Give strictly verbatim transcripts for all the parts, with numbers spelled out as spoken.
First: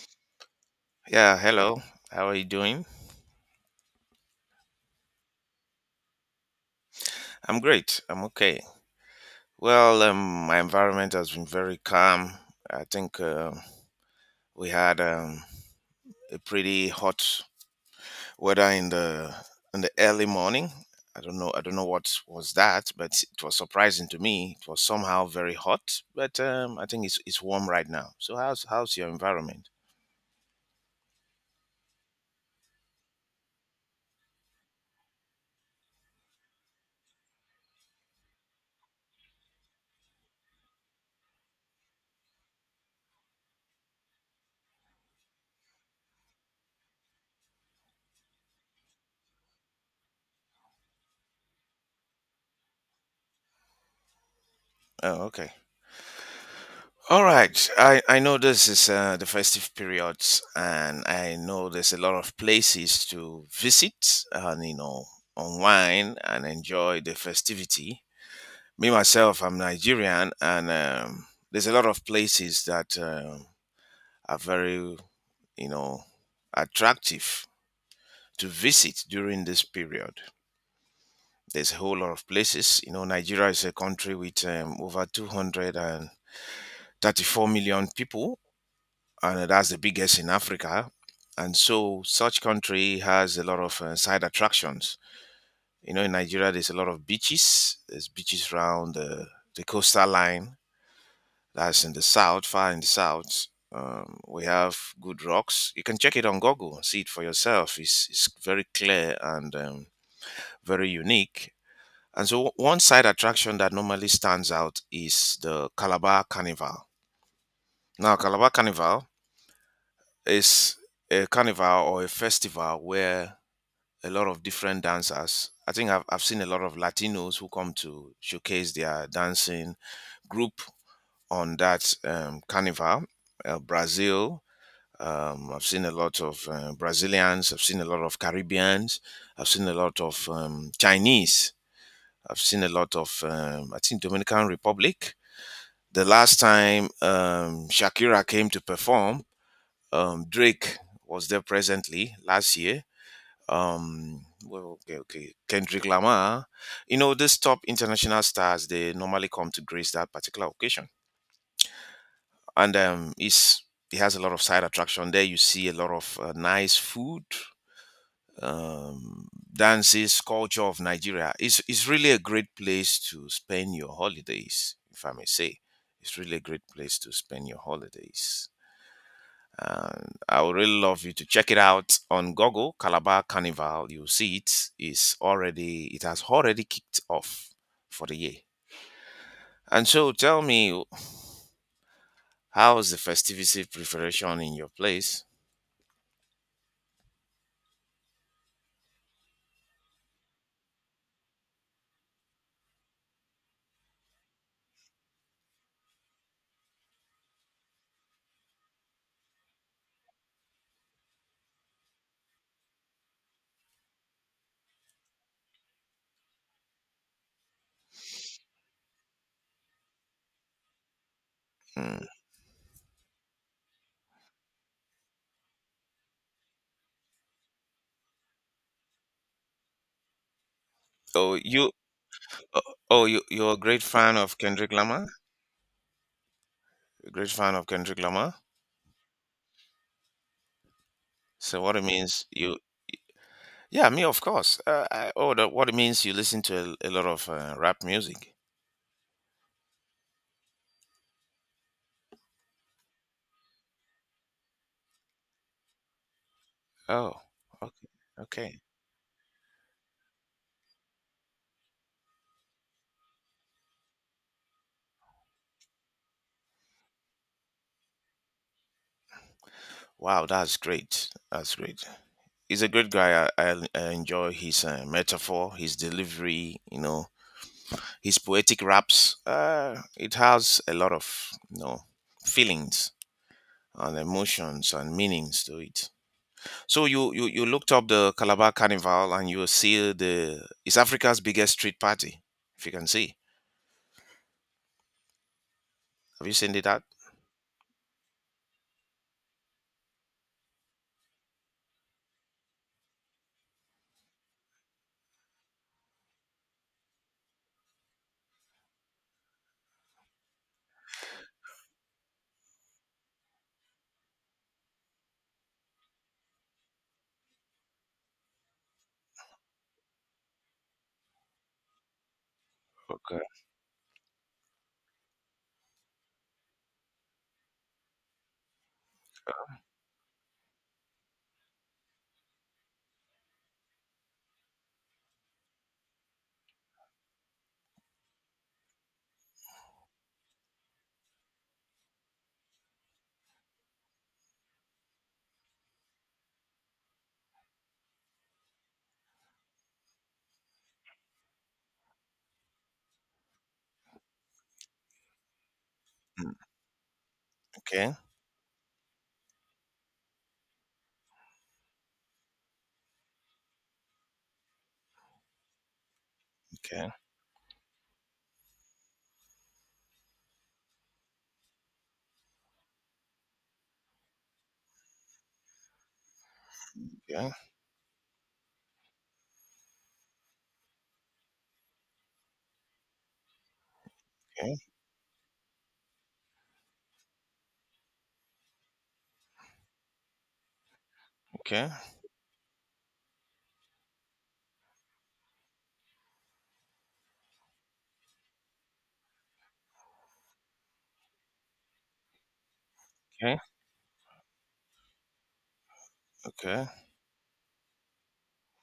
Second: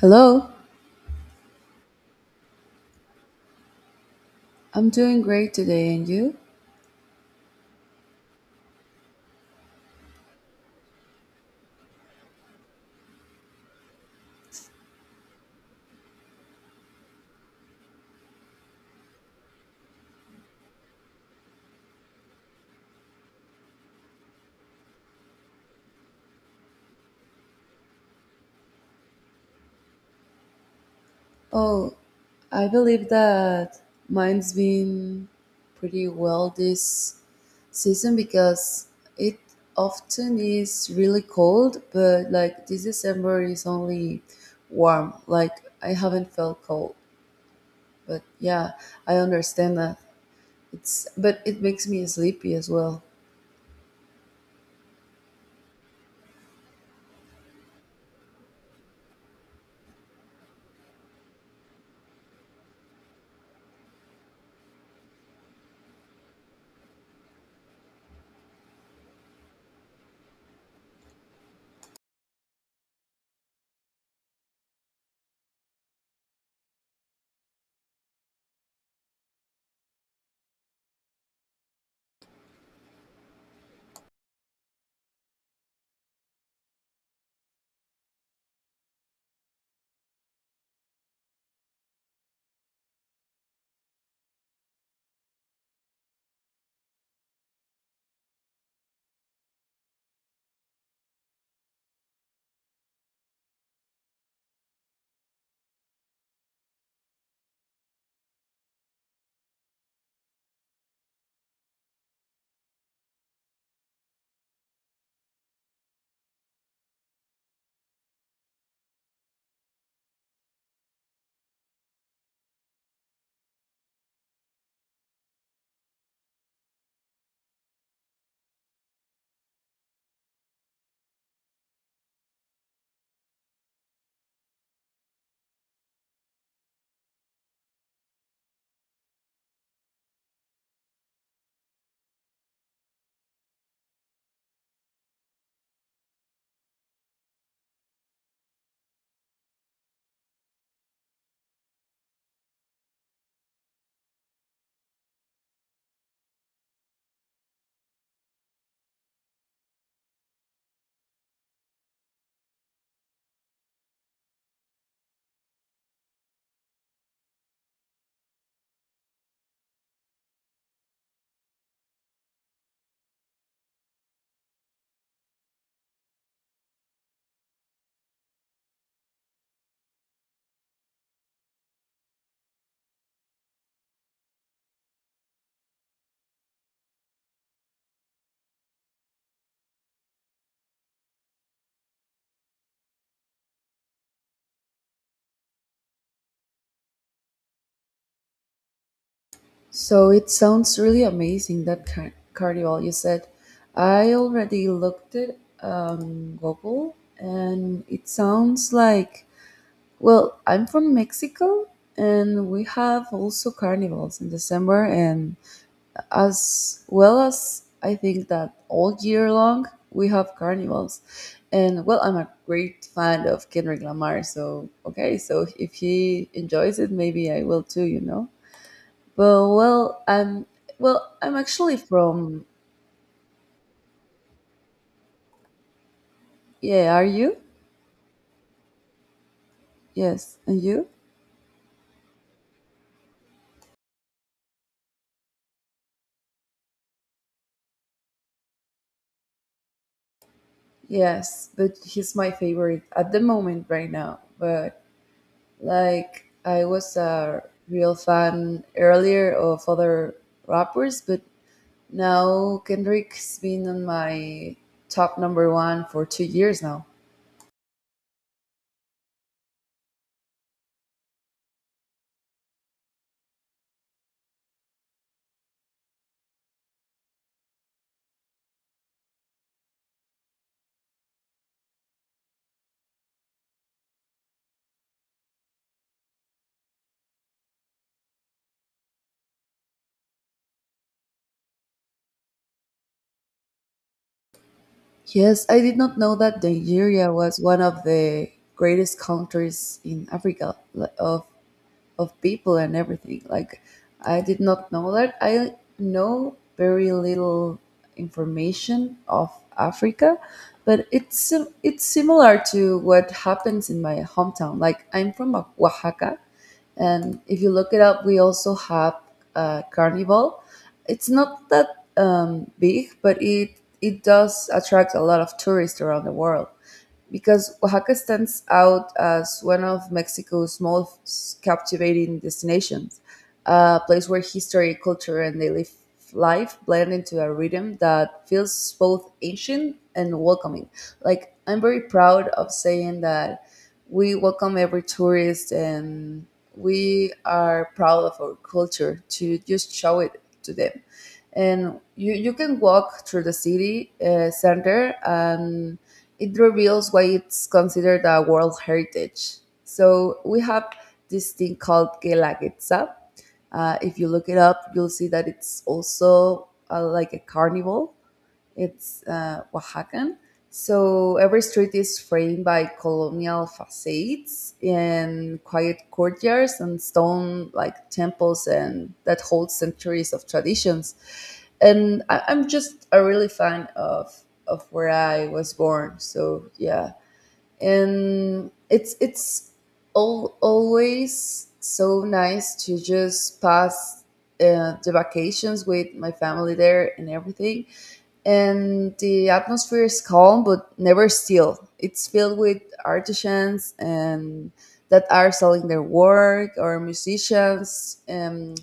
Hello, Yeah, hello. How are you doing? I'm doing great today, and you? I'm great. I'm okay. Well, um, my environment has been very calm. I think uh, we had um, a pretty hot weather in the in the early morning. I don't know. I don't know what was that, but it was surprising to me. It was somehow very hot, but um, I think it's it's warm right now. So how's how's your environment? Oh, I believe that mine's been pretty well this season because it often is really cold, but like this December is only warm. Like I haven't felt cold, but yeah, I understand that. It's But it makes me sleepy as well. Oh, okay. All right. I, I know this is uh, the festive periods, and I know there's a lot of places to visit and, you know, unwind and enjoy the festivity. Me, myself, I'm Nigerian, and um, there's a lot of places that um are very, you know, attractive to visit during this period. There's a whole lot of places. You know, Nigeria is a country with um, over two hundred thirty-four million people, and that's the biggest in Africa. And so, such country has a lot of uh, side attractions. You know, in Nigeria, there's a lot of beaches. There's beaches around the, the coastal line. That's in the south, far in the south. Um, we have good rocks. You can check it on Google and see it for yourself. It's, it's very clear and um, very unique. And so, one side attraction that normally stands out is the Calabar Carnival. Now, Calabar Carnival is a carnival or a festival where a lot of different dancers i think I've, I've seen a lot of latinos who come to showcase their dancing group on that um, carnival. Uh, brazil um, I've seen a lot of uh, brazilians. I've seen a lot of caribbeans. I've seen a lot of um, chinese. I've seen a lot of um, I think dominican republic. The last time um, shakira came to perform. um, Drake was there presently last year. Um, well, okay, okay. Kendrick Lamar. You know, these top international stars, they normally come to grace that particular occasion. And um, it's, it has a lot of side attraction there. You see a lot of uh, nice food, um, dances, culture of Nigeria. It's, it's really a great place to spend your holidays, if I may say. It's really a great place to spend your holidays. And I would really love you to check it out on Google. Calabar Carnival, you'll see it is already it has already kicked off for the year. And so, tell me, how's the festivity preparation in your place? So it sounds really amazing that car- carnival you said. I already looked it um Google, and it sounds like, well, I'm from Mexico and we have also carnivals in December and as well as I think that all year long we have carnivals. And well, Mm. I'm a great fan of Kendrick Lamar, so okay, so if he enjoys it, maybe I will too, you know. Well, well, I'm well, I'm Oh, you, actually from. oh, oh, you, you're a great fan of Kendrick Lamar. Yeah, are A great you? fan of Kendrick Lamar. Yes. And you? So what it means you? Yeah, me of course. Uh, I, oh, that, what it means you listen to a, a lot of uh, rap music. Yes, but he's my favorite at the moment right now. But like I was Oh, a okay, real okay. fan earlier of other rappers, but now Kendrick's been on my top number one for two years now. Wow, that's great. That's great. He's a great guy. I, I, I enjoy his uh, metaphor, his delivery, you know, his poetic raps. Uh, it has a lot of you know feelings and emotions and meanings to it. So you, you you looked up the Calabar Carnival and you see the it's Africa's biggest street party. If you can see, Yes, I did not know have you that seen it? That Nigeria was one of the greatest countries in Africa, li- of of people and everything. Like, I did not know that. I know very little information of Africa, but it's sim- it's similar to what happens in my hometown. Like, I'm from O- Oaxaca, and if you look it up, we also have a carnival. It's not that um, big, but okay? it it does attract a lot of tourists around the world because Oaxaca stands out as one of Mexico's most captivating destinations, a place where history, culture, and daily life blend into a rhythm that feels both ancient and welcoming. Like, I'm very proud of saying that we welcome every tourist and we are proud of our culture to just show it to them. And you, you can walk through the city uh, center, and Mm. it reveals why it's okay, considered a World Heritage. So we have this thing called Guelaguetza. Uh, if you look it up, you'll see that it's also uh, okay, like a carnival. It's uh, Oaxacan. So every street is framed by colonial facades and quiet courtyards and okay, stone like temples and that hold centuries of traditions. And I, I'm just a really fan of okay, of where I was born. So yeah, and it's it's all, always okay, so nice to just pass uh, the vacations with my family there and everything, and the atmosphere is calm but never still. It's filled with artisans and that are selling their work okay. or Okay. musicians. Um,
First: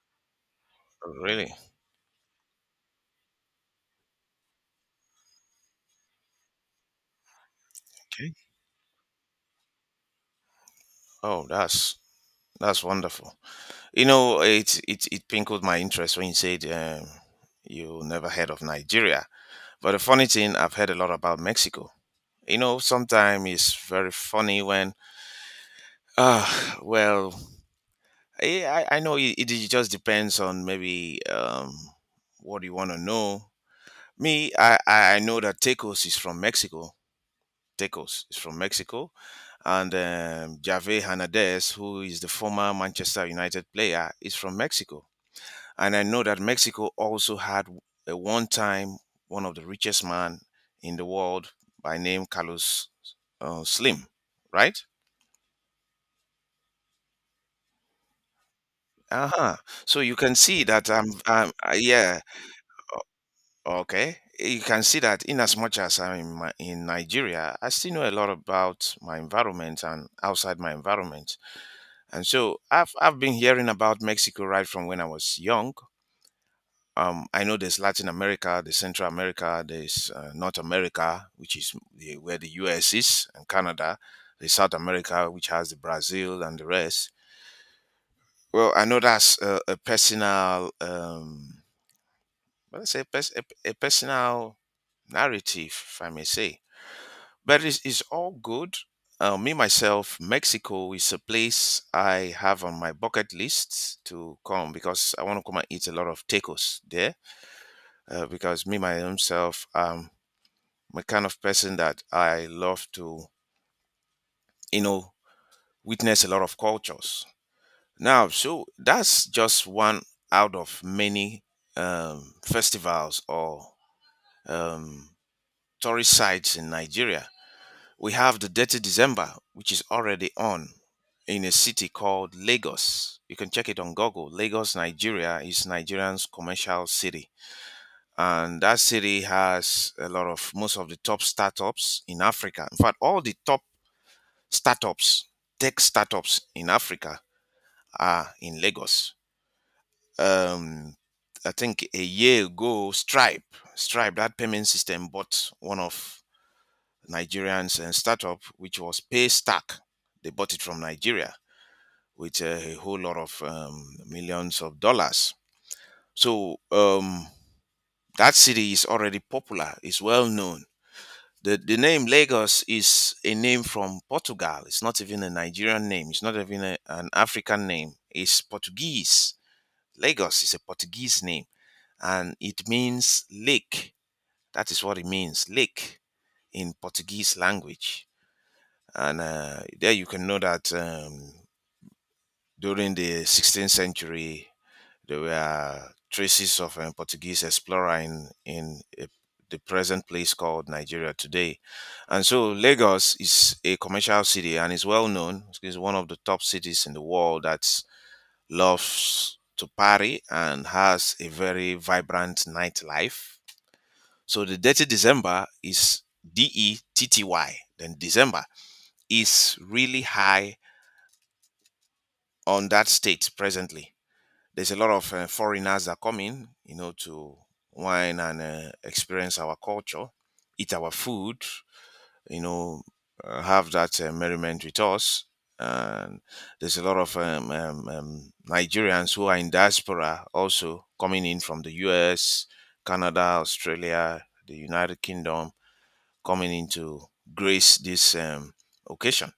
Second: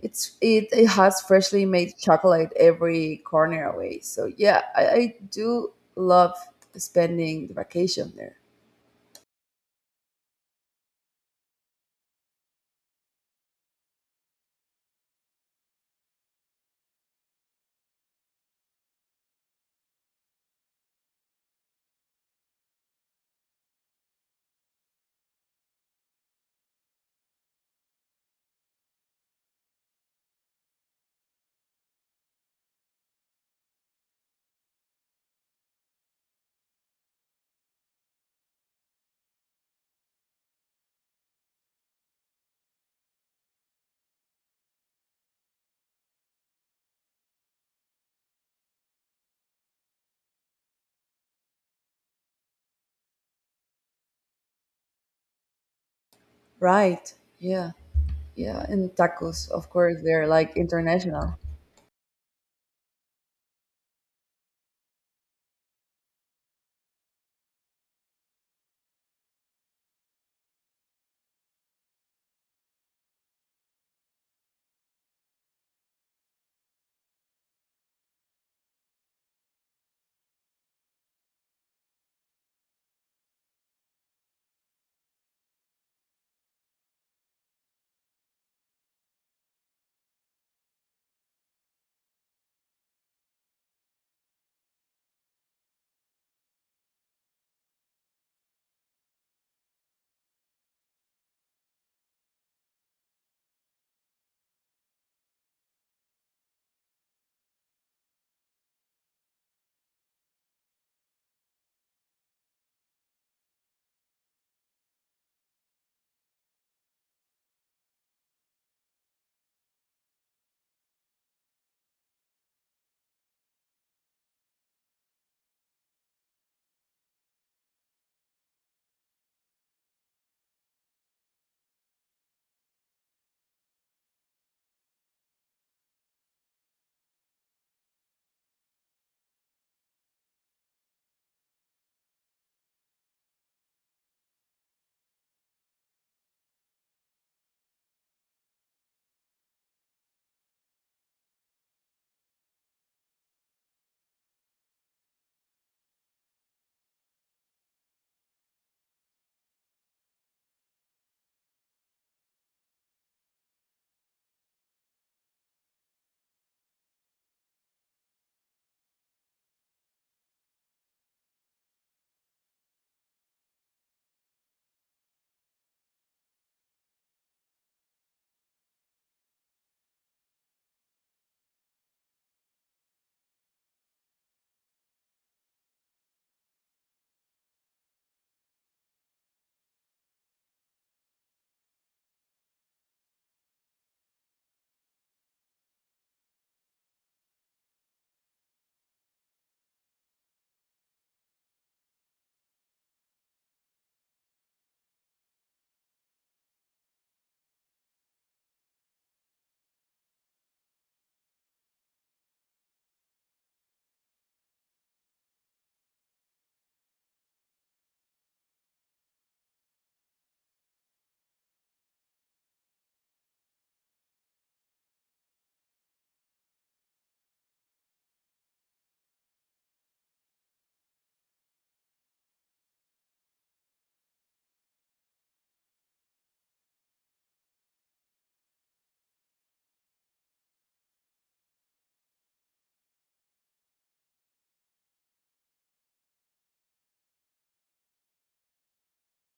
it's it, it has Really? freshly made chocolate every corner away. So yeah, I, I do love spending the vacation Okay. there. Oh, that's that's wonderful. You know, it it it pinkled my interest when you said um, you never heard of Nigeria. But the funny thing, I've heard a lot about Mexico. You know, sometimes it's very funny when, ah, well, eh, I I know it, it just depends on maybe um what you want to know. Me, I I I know that Tacos is from Mexico. Tacos is from Mexico, and um, Javier Hernandez, who is the former Manchester United player, is from Mexico. And I know that Mexico also had a one time one of the richest man in the world by name Carlos uh, Slim, right? Right? Yeah, yeah, and tacos. Uh-huh. Of So course, you they're can like see that um, international. um uh, yeah, okay. You can see that in as much as I'm in, my, in Nigeria, I still know a lot about my environment and outside my environment. And so I've I've been hearing about Mexico right from when I was young. um, I know there's Latin America, there's Central America, there's uh, North America, which is the, where the U S is, and Canada, there's South America, which has the Brazil and the rest. Well, I know that's a, a personal, um, well, let's say, a, pers- a, a personal narrative, if I may say. But it's, it's all good. Uh, me, myself, Mexico is a place I have on my bucket list to come because I want to come and eat a lot of tacos there uh, because me myself, um, I'm a kind of person that I love to, you know, witness a lot of cultures. Now, so that's just one out of many um, festivals or um, tourist sites in Nigeria. We have the Dirty December, which is already on in a city called Lagos. You can check it on Google. Lagos, Nigeria is Nigerian's commercial city. And that city has a lot of most of the top startups in Africa. In fact, all the top startups, tech startups in Africa are in Lagos. Um, I think a year ago, Stripe, Stripe, that payment system, bought one of Nigerians and startup, which was Paystack. They bought it from Nigeria with a whole lot of um, millions of dollars. So um, that city is already popular, it's well known. The, the name Lagos is a name from Portugal. It's not even a Nigerian name. It's not even a- an African name. It's Portuguese. Lagos is a Portuguese name and it means lake. That is what it means, lake in Portuguese language. And uh, there you can know that um, during the sixteenth century, there were traces of a Portuguese explorer in, in a, the present place called Nigeria today. And so Lagos is a commercial city and is well known. It's one of the top cities in the world that loves to party and has a very vibrant nightlife. So the dirty December is D E T T Y, then December is really high on that state presently. There's a lot of uh, foreigners that come in, you know, to wine and uh, experience our culture, eat our food, you know, uh, have that uh, merriment with us. And there's a lot of um, um, um, Nigerians who are in diaspora also coming in from the U S, Canada, Australia, the United Kingdom, coming in to grace this um, occasion.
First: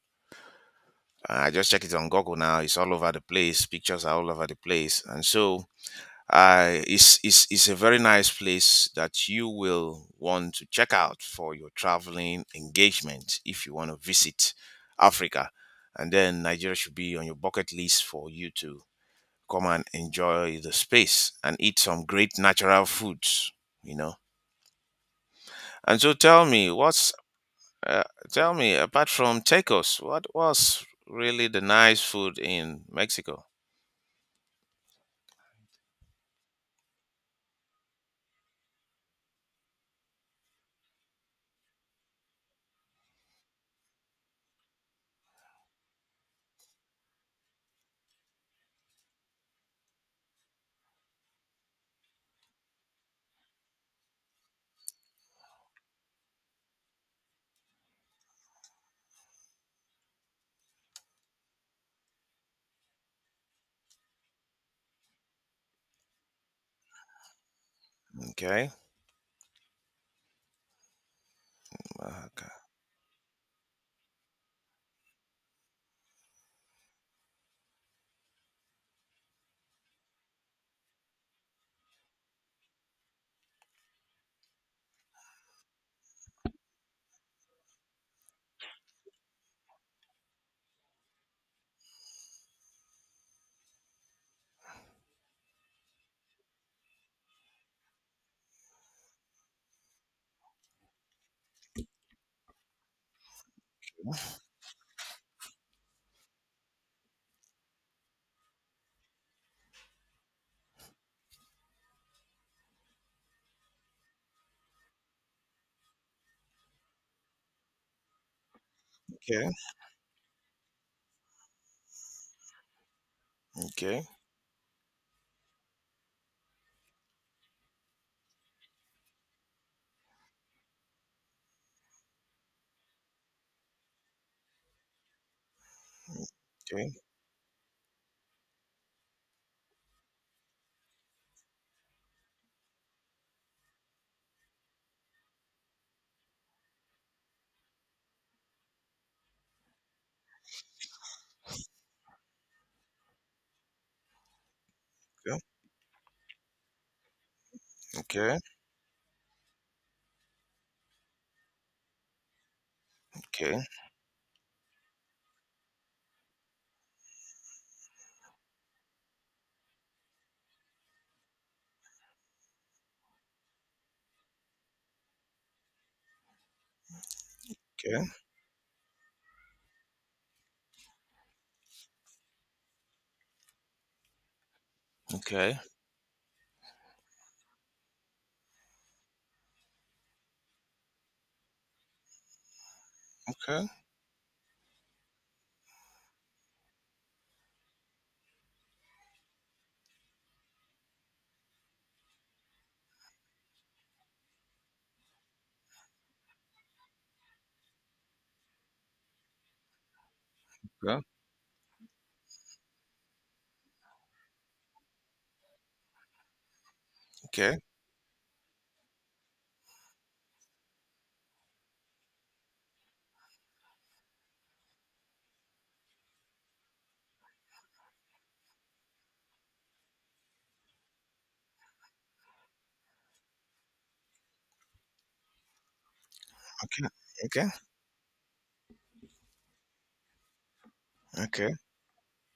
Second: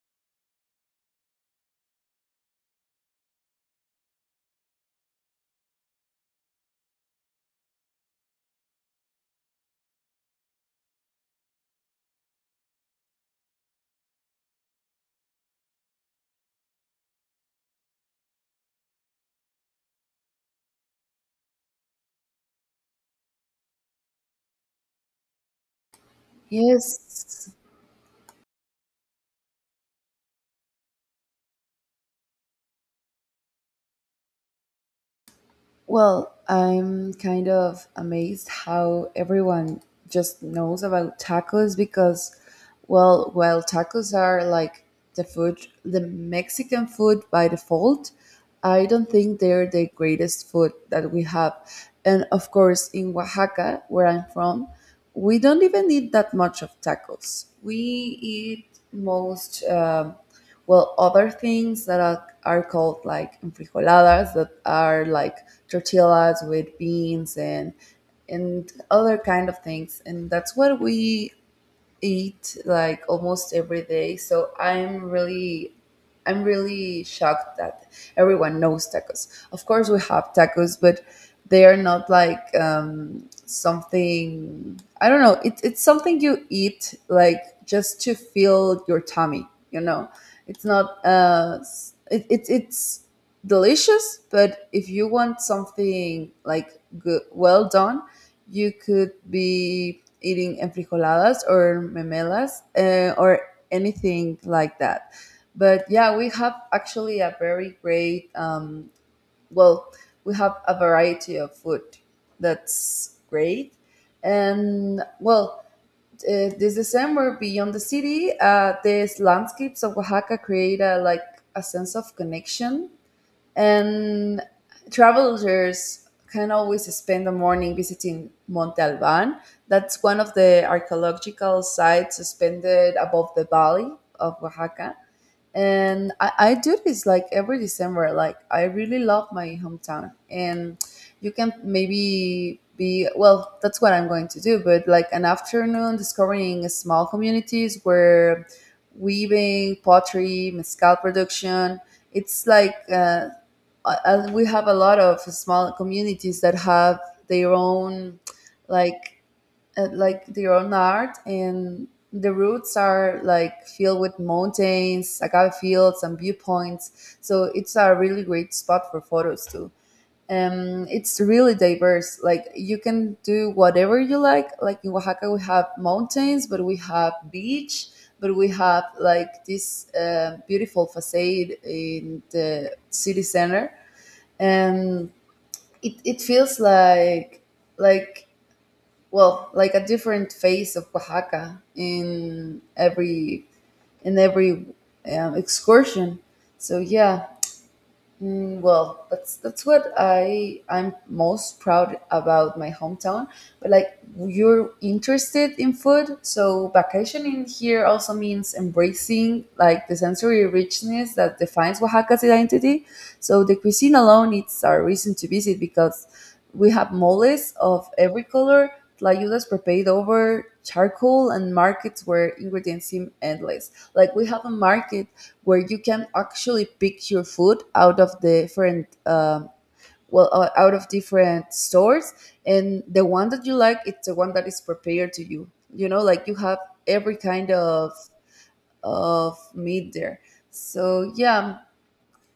I just check it on Google now. It's all over the place. Pictures are all over the place. And so uh, it's, it's, it's a very nice place that you will want to check out for your traveling engagement if you want to visit Africa. And then Nigeria should be on your bucket list for you to come and enjoy the space and eat some great natural foods, you know. And so tell me, what's, Yes. uh, tell me, apart from tacos, what was really the nice food in Mexico? Well, I'm kind of amazed how everyone just knows about tacos because, well, while tacos are like the food, the Mexican food by default, I don't think they're the greatest food that we have. And of course, in Oaxaca, where I'm from, we don't even eat that much of tacos. We eat most. Um well, other things that are, are called like enfrijoladas that are like tortillas with beans and Okay. and other kind of things, and that's what we eat Okay. like almost every day. So I'm really I'm really shocked that everyone knows tacos. Of course, we have tacos, but they are not like um, something. I don't know. It, it's something you eat like just to fill your tummy. You know, it's not. Uh, s- it, it, it's delicious, but if you want something like good, well done, you could be eating enfrijoladas or memelas, uh, or anything like that. But yeah, we have actually a very great, um, well, we have a variety of food that's great. And well, uh, this December, beyond the city, uh, these Okay. landscapes of Oaxaca create a, like a sense of connection, Okay. and travelers can always spend the morning visiting Monte Alban, that's one of the archaeological sites suspended above the valley of Oaxaca. And I, I do Okay. this like every December. Like, I really love my hometown, and you can maybe be, well, that's what I'm going to do, but like an afternoon discovering small communities where weaving, pottery, mezcal production, it's like, uh, uh, uh, we have a lot of small communities that have their own, Okay. like, uh, like their own art, and the routes are Okay. like filled with mountains, agave fields, and viewpoints, so it's a really great spot for photos too. Um, it's really diverse, like you can do whatever you like like in Oaxaca we have mountains, but we have beach, Okay. but we have like this uh, beautiful facade in the city center, and Okay, it, it feels like, like well, like a different face of Oaxaca in every, okay, in every um, excursion. So yeah. Mm, well, that's that's what I I'm most proud about my hometown. But like you're interested in food, so vacationing here also means embracing like the sensory yeah, richness that defines Oaxaca's identity. So the cuisine alone, it's our reason to visit because we have moles okay, of every color, tlayudas prepared over charcoal, and markets where ingredients seem endless. Like, we have a market where you can actually pick your food out of different, um, well, uh, out of different stores, and the one that you like, it's the one that is prepared to you you know Like, you have okay, every okay, kind of of meat there. So okay, yeah.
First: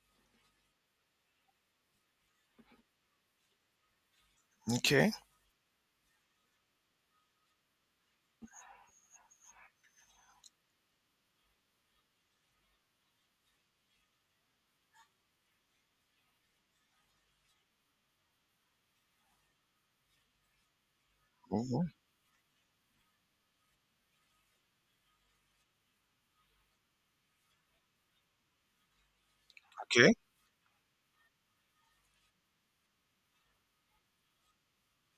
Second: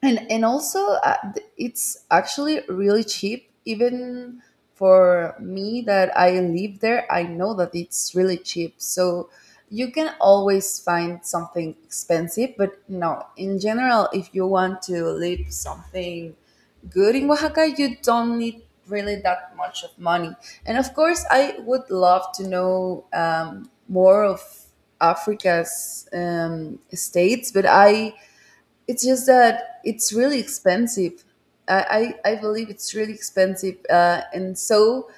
And and also uh, th- it's actually really cheap. Even okay, for me that I live there, I know that it's really cheap. So you can always find something expensive, but no, in general, if you want to live something good in Oaxaca, you don't need really that much of money. And of course I mhm, would love to know, um, more of Africa's um, states, but I it's just that it's okay, really expensive. I, I, I believe it's really expensive. Uh, and so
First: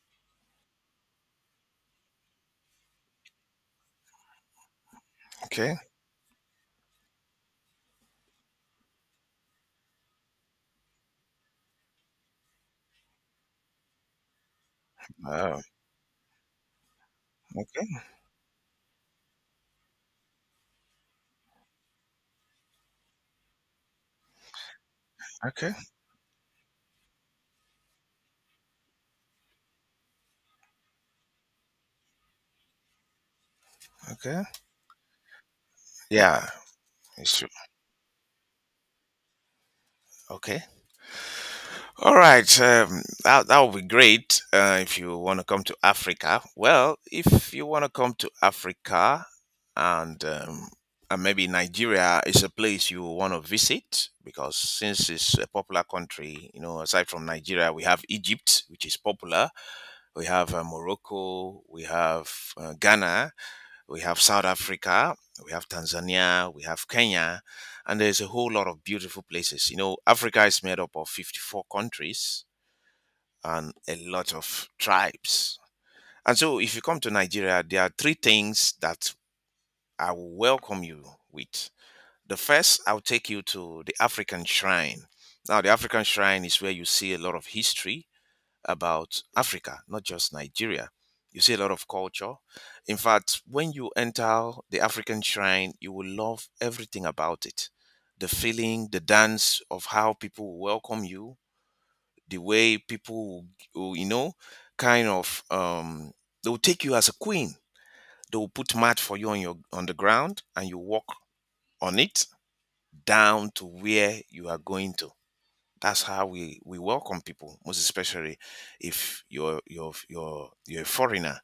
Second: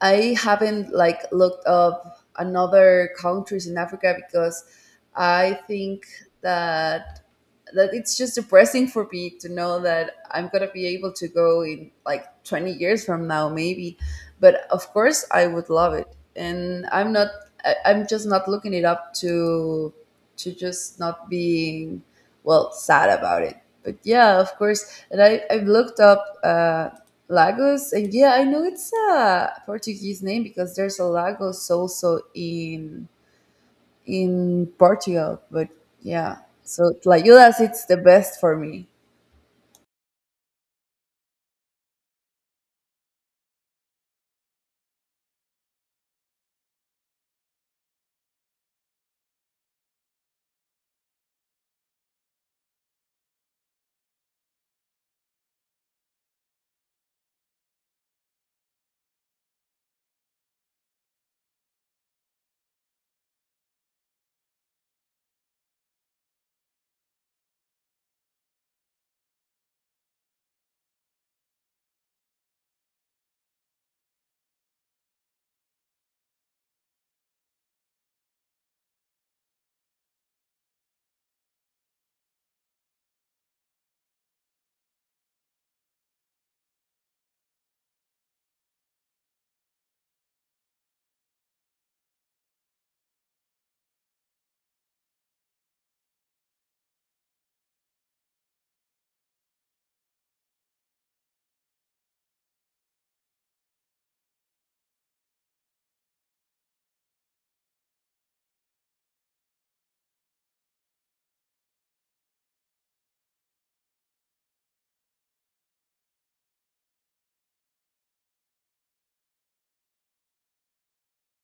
I haven't like looked up another countries in Africa because I okay, think that that it's just depressing for me to know that I'm gonna be able to go in like twenty years from now, maybe. But of course, I wow, would love it, and I'm not. I, okay, I'm just not looking it up to to just not being, well, sad about it. But yeah, of course, and I I've okay, looked up uh, Lagos, and yeah, I know it's a Portuguese name because there's a Lagos also in okay. in Portugal, but yeah. Yeah, So like it's true. Judas, it's the best for me. Okay. All right. Um, that that would be great uh, if you want to come to Africa. Well, if you want to come to Africa, and um, and maybe Nigeria is a place you want to visit because since it's a popular country, you know, aside from Nigeria, we have Egypt, which is popular. We have uh, Morocco, we have uh, Ghana, we have South Africa, we have Tanzania, we have Kenya, and there's a whole lot of beautiful places. You know, Africa is made up of fifty-four countries and a lot of tribes. And so, if you come to Nigeria, there are three things that I will welcome you with. The first, I'll take you to the African Shrine. Now, the African Shrine is where you see a lot of history about Africa, not just Nigeria. You see a lot of culture. In fact, when you enter the African shrine, you will love everything about it. The feeling, the dance of how people will welcome you, the way people, will, will, you know, kind of, um, they will take you as a queen. They will put mat for you on your on the ground, and you walk on it down to where you are going to. That's how we we welcome people, most especially if you're you're you're you're a foreigner.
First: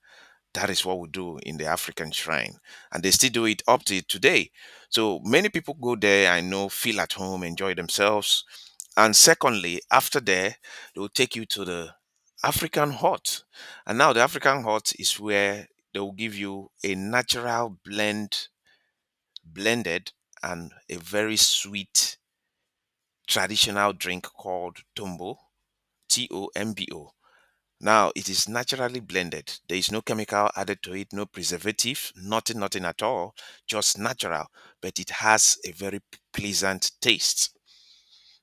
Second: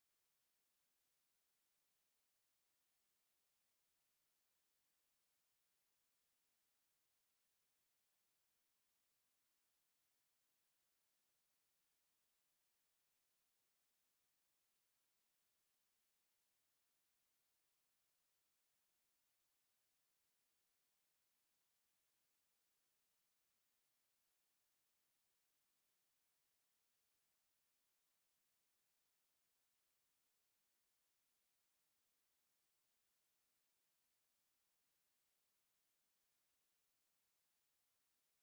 That is what we do in the African shrine, and they still do it up to today. So many people go there, I know, feel at home, enjoy themselves. And secondly, after there, they will take you to the African hut. And now, the African hut is where they will give you a natural blend blended and a very sweet traditional drink called tumbo, T O M B O. Now it is naturally blended. There is no chemical added to it, no preservative, nothing, nothing at all, just natural. But it has a very p- pleasant taste.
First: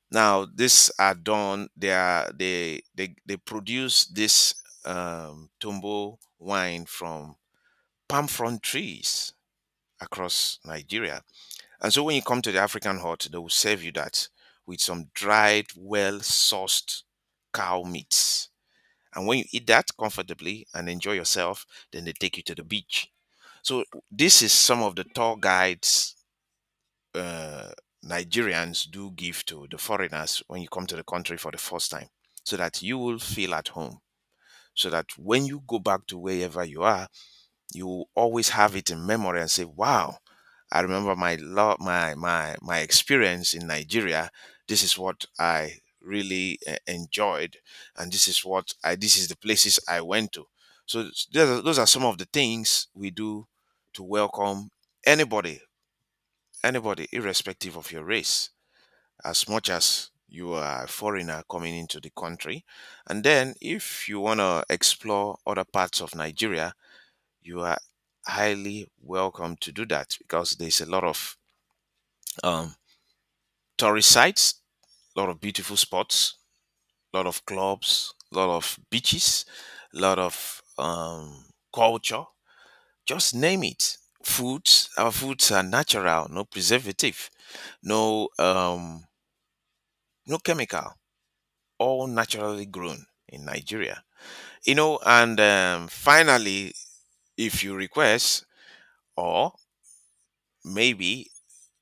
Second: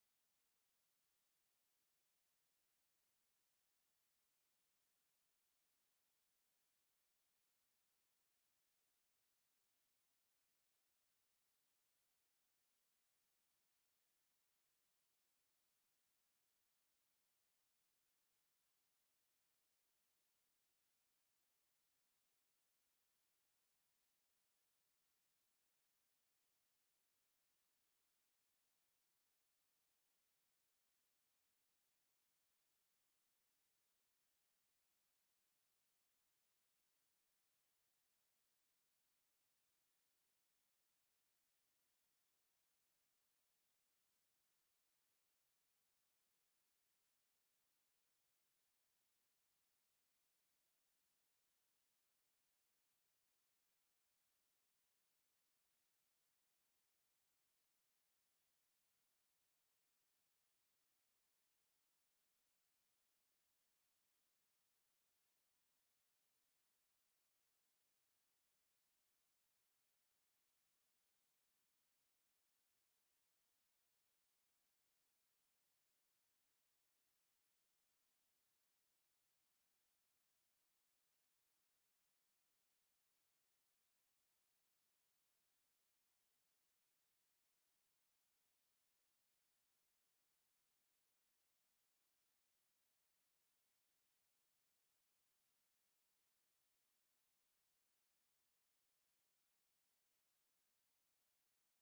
Now these are done. They are they they, they produce this um, Tombo wine from palm frond trees across Nigeria. And so when you come to the African hut, they will serve you that with some dried, well sourced cow meats, and when you eat that comfortably and enjoy yourself, then they take you to the beach. So this is some of the tour guides uh, Nigerians do give to the foreigners when you come to the country for the first time, so that you will feel at home. So that when you go back to wherever you are, you will always have it in memory and say, "Wow, I remember my love, my my my experience in Nigeria. This is what I really uh, enjoyed, and this is what I this is the places I went to." So s- those are those are some of the things we do to welcome anybody, anybody, irrespective of your race, as much as you are a foreigner coming into the country. And then, if you want to explore other parts of Nigeria, you are highly welcome to do that because there's a lot of um, tourist sites, a lot of beautiful spots, a lot of clubs, a lot of beaches, a lot of um, culture. Just name it. Foods, our foods are natural, no preservative, no um, no chemical, all naturally grown in Nigeria. You know, and um, finally, if you request, or maybe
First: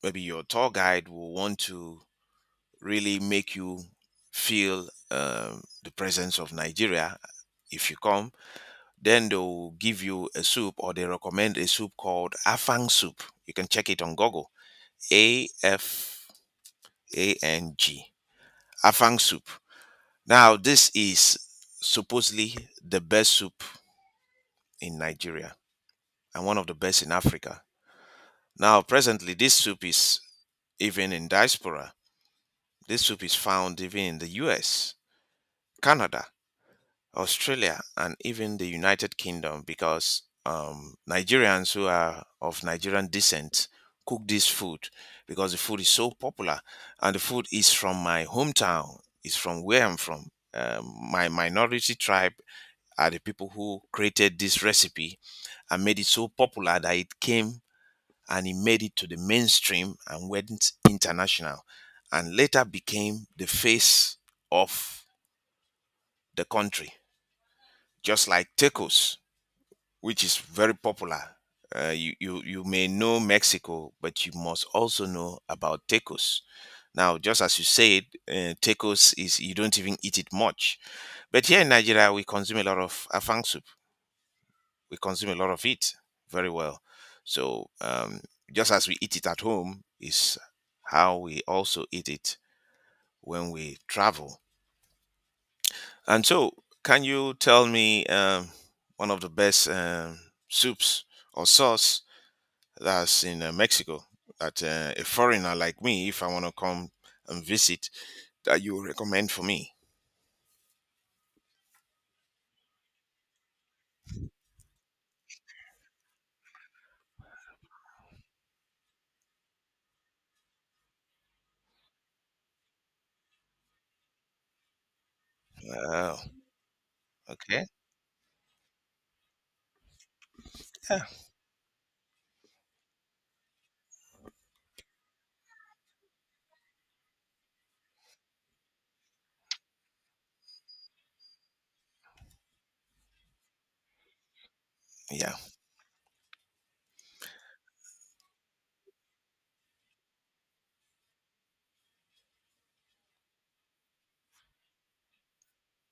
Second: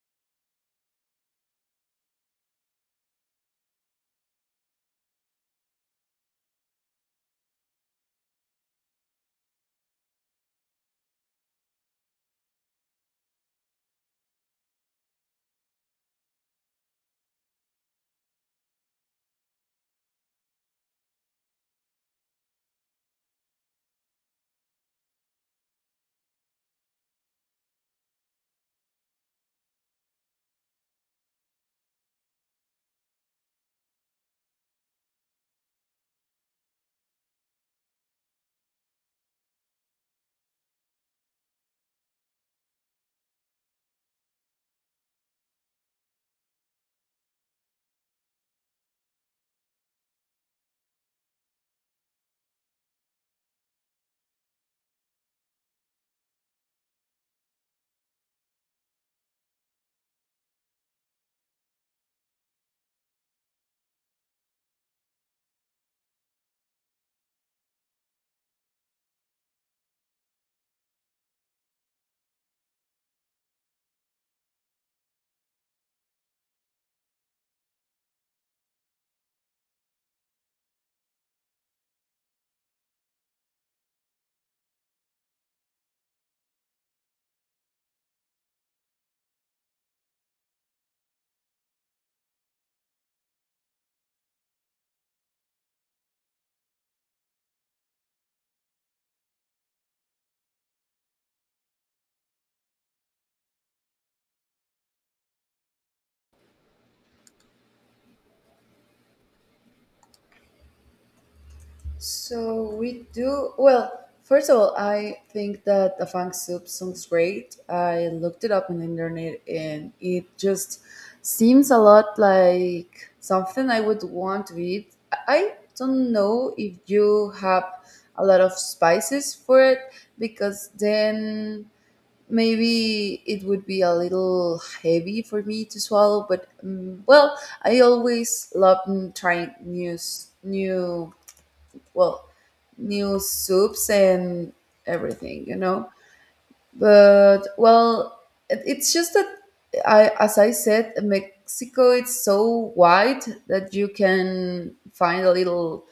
maybe your tour guide will want to really make you feel, um, the presence of Nigeria if you come. Then they'll give you a soup, or they recommend a soup called Afang soup. You can check it on Google. A F A N G. Afang soup. Now this is supposedly the best soup in Nigeria and one of the best in Africa. Now presently this soup is even in diaspora. This soup is found even in the U S, Canada, Australia, and even the United Kingdom, because um, Nigerians who are of Nigerian descent cook this food because the food is so popular. And the food is from my hometown, it's from where I'm from. Um, my minority tribe are the people who created this recipe and made it so popular that it came and he made it to the mainstream and went international and later became the face of the country, just like tacos, which is very popular. Uh, you, you, you may know Mexico, but you must also know about tacos. Now, just as you said, uh, tacos, is you don't even eat it much. But here in Nigeria, we consume a lot of afang soup. We consume a lot of it very well. So um, just as we eat it at home is how we also eat it when we travel. And so, can you tell me, um, one of the best, um, soups or sauce that's in uh, Mexico that uh, a foreigner like me, if I want to come and visit, that you recommend for me? So we do well. First of all, I think that the fang soup sounds great. I looked it up on the internet, and it just seems a lot like something I would want to eat. I don't Oh, know if you have okay. a lot of spices for it, because Yeah. then maybe it would be a little heavy for me to swallow, but um, well, I always love, mm, trying new s- new well new soups and Yeah. everything you know but well, it- it's just that I, as I said, Mexico, it's so wide that you can find a little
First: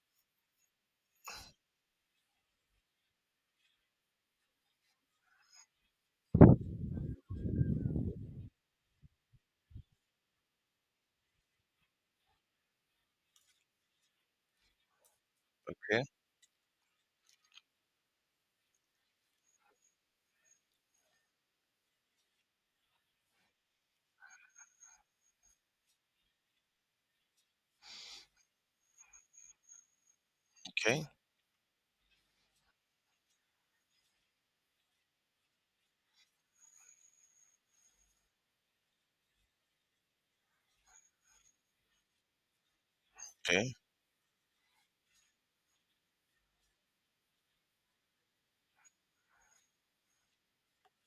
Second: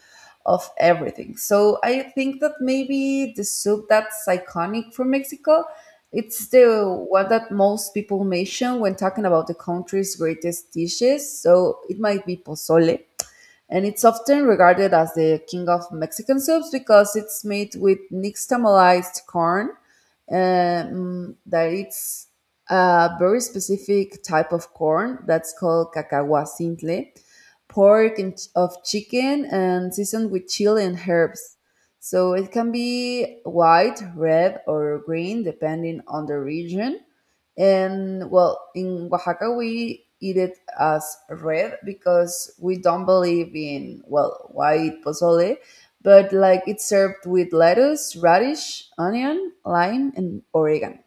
of everything. So I think that maybe the soup that's iconic for Mexico, it's the one that most people mention when talking about the country's greatest dishes, so it might be pozole, and it's often regarded as the king of Okay. Mexican soups because it's made with nixtamalized corn, um, that it's a very specific type of corn that's called cacahuacintle, pork and ch- of chicken, and seasoned with chili and Okay. herbs. So it can be white, red, or green depending on the region. And well, in Oaxaca, we eat it as red because we don't believe in, well, white pozole, but like it's served with lettuce, radish, onion, lime, and oregano.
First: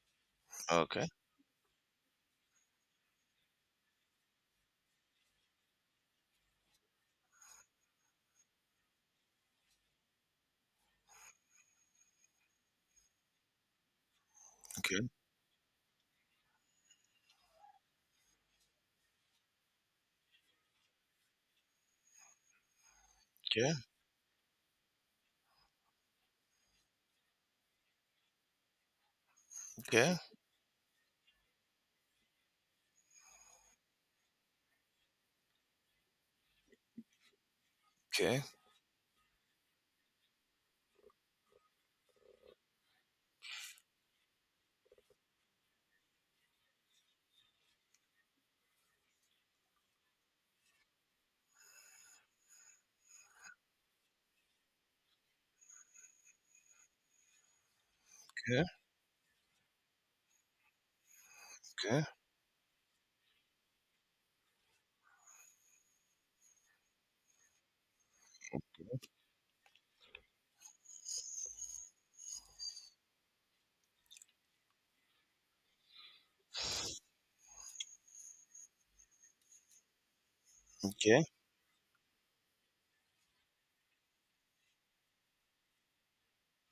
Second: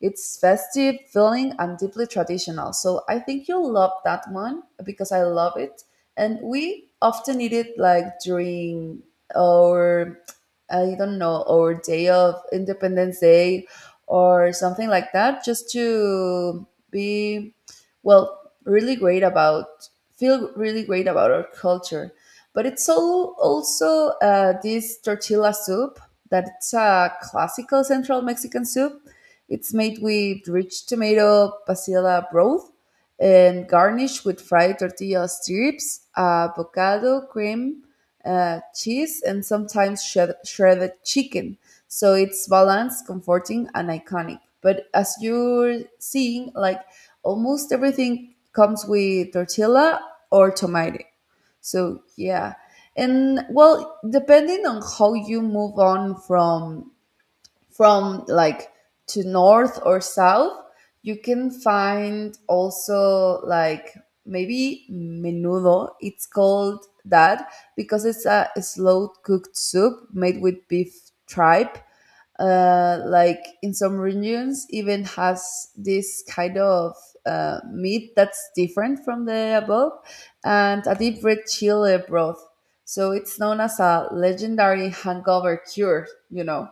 It's festive, Okay. Okay. filling, and deeply traditional. So I think you'll love that one because I love it. And we often eat it like during our, I don't know, our day of Independence Day or something Okay. like that, just to be, well, really great about, feel really great about our culture. But it's all Okay. also uh, this tortilla soup, that's a classical central Mexican soup. It's made Okay. with rich tomato pasilla broth, and garnished with fried tortilla strips, avocado, cream, Okay. uh, cheese, and sometimes shred- shredded chicken. So it's balanced, comforting, and iconic. But as you're seeing, like almost everything comes with tortilla or tomato. So yeah. And well, depending on how you move on from from like to north or south, you can Okay. find also like maybe menudo. It's called that because it's a slow cooked soup made with beef tripe. Uh, like in some regions, even has this kind of uh, meat that's different from the above, and a deep Okay. red chili broth. So it's known as a legendary hangover cure. You know,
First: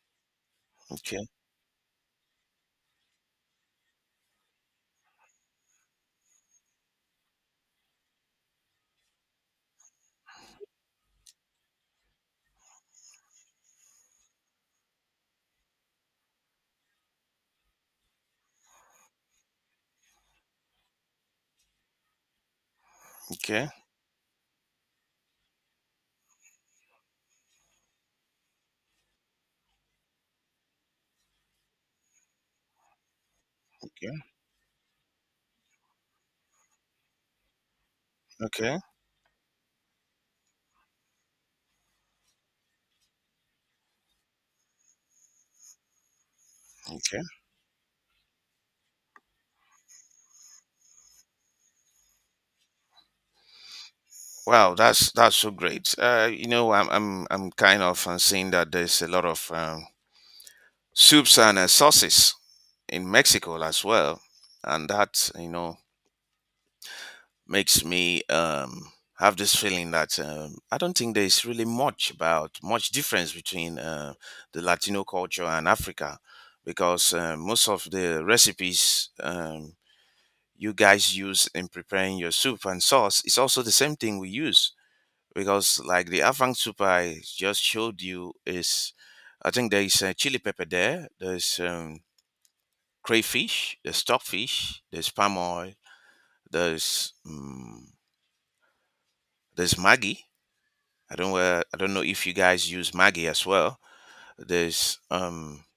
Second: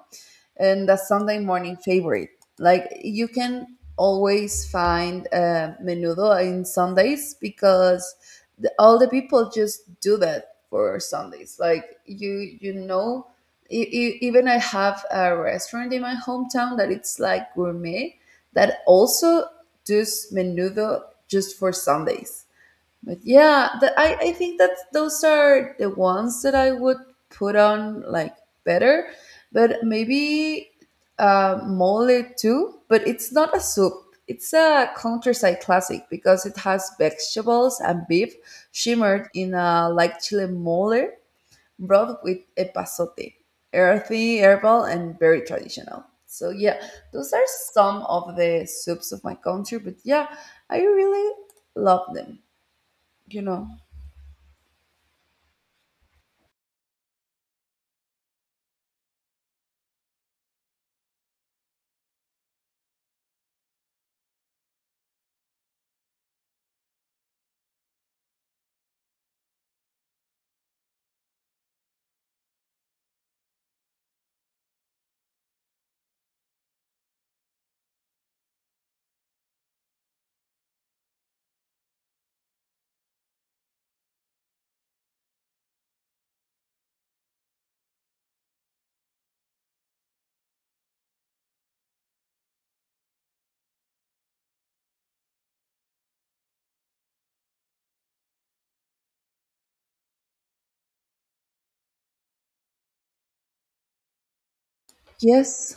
and the Okay. Sunday morning favorite. Like you can always find uh, menudo in Sundays because the, all the people just do that for Sundays. Like you, you know, e- e- even I have a restaurant in my hometown that it's like gourmet, that also does menudo just for Sundays. But Okay, yeah, that I, I think that those are the ones that I would put on like better, but maybe, uh, mole too. But it's not a soup. okay, It's a countryside classic because it has vegetables and beef okay, shimmered in a, like, chile mole broth with epazote, earthy, herbal, and very traditional. So yeah, okay. those are some of the soups of my country. But yeah, I really love them. You know. Wow, that's that's so great. Uh, you know, I'm I'm I'm kind of uh, seeing that there's a lot of um, soups and uh, sauces in Mexico as well, and that, you know, makes me, um, have this feeling that, um, I don't think there's really much about much difference between uh, the Latino culture and Africa, because uh, most of the recipes, um, you guys use in preparing your soup and sauce is also the same thing we use, because like the Afang soup I just showed you is, I think there is uh, chili pepper there. There's um, crayfish, there's stockfish, there's palm oil, there's um, there's Maggi. I don't, uh, I don't know if you guys use Maggi as well. There's um, Yes,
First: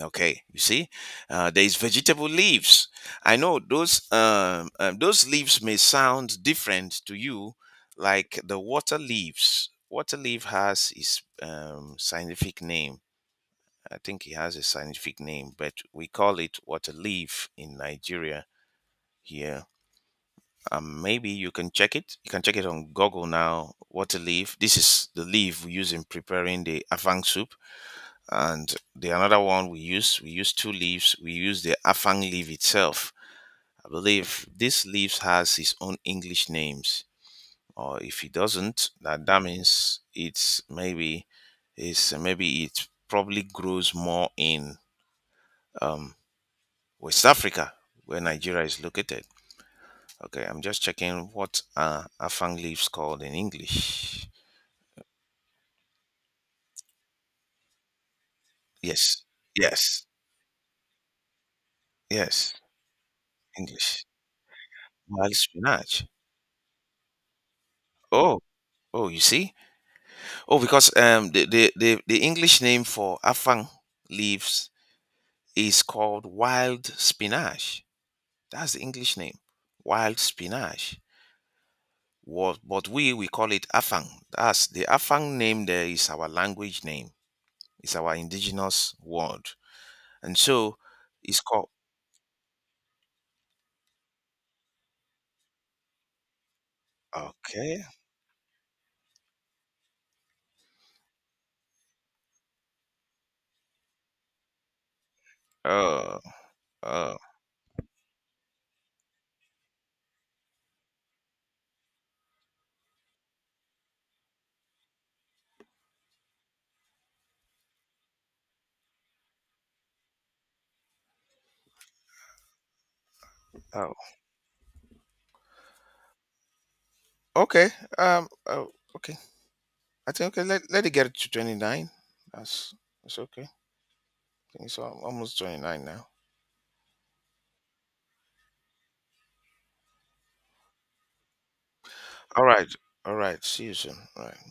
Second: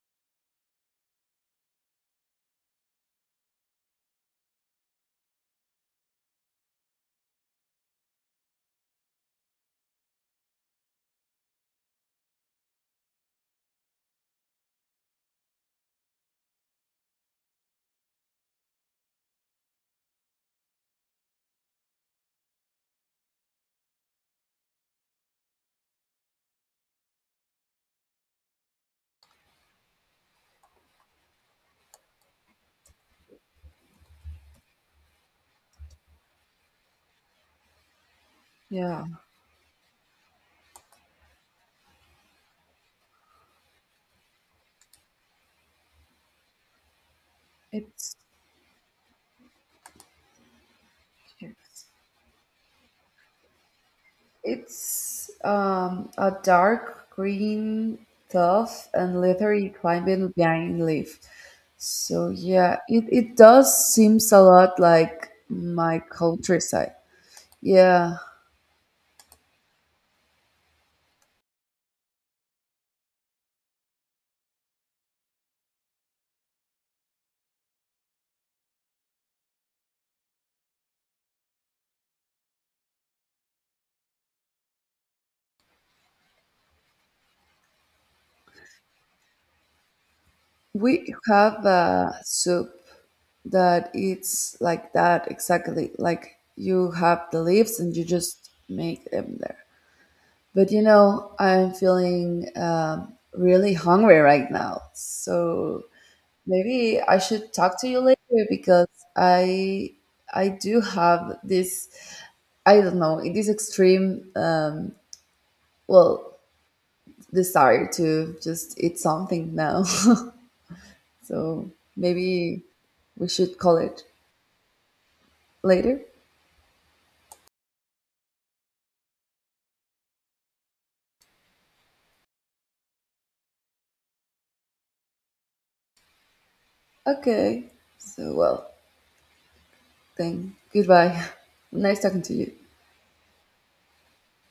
okay, you see, uh, there is vegetable leaves. I know those, um, um, those leaves may sound different to you, like the water leaves. Water leaf has its um, scientific name. I think it has a scientific name, but we call it water leaf in Nigeria here. Um, maybe you can check it. You can check it on Google now. Water leaf. This is the leaf we use in preparing the afang soup, and the another one we use we use two leaves. We use the afang leaf itself. I believe this leaf has its own English names, or if it doesn't, yeah, that, that means it's maybe, it's maybe it probably grows more in, um, West Africa it's where Nigeria is located. Okay, I'm just checking what yes. are afang leaves called in English. it's um, a dark green, tough and Yes. leathery Yes. climbing vine leaf. So Yes. yeah, it, it does English. seems a lot like Wild my spinach. countryside. Yeah, Oh. Oh, you see. Oh, because, um, the the the, the English name for afang leaves is called wild spinach. That's the English name, wild spinach. What, but we we call it afang. That's the afang name. There is our language name. It's our indigenous word, and so we it's have called. a soup that it's like that exactly. Like, you have the leaves Okay. and you just make them there. But you know, I'm feeling um, really hungry right now. So Oh. maybe I Oh. should talk to you later because I I do have this, I don't know, this extreme, um, well desire to just eat something now. so maybe we should call Oh. it later. Okay. Um. Oh, okay. I think, okay. Let Let it get to twenty nine. That's, it's okay. I think it's al- almost twenty nine now. Okay. So, well, then goodbye. Nice talking to All you. right. All right. See you soon. All right.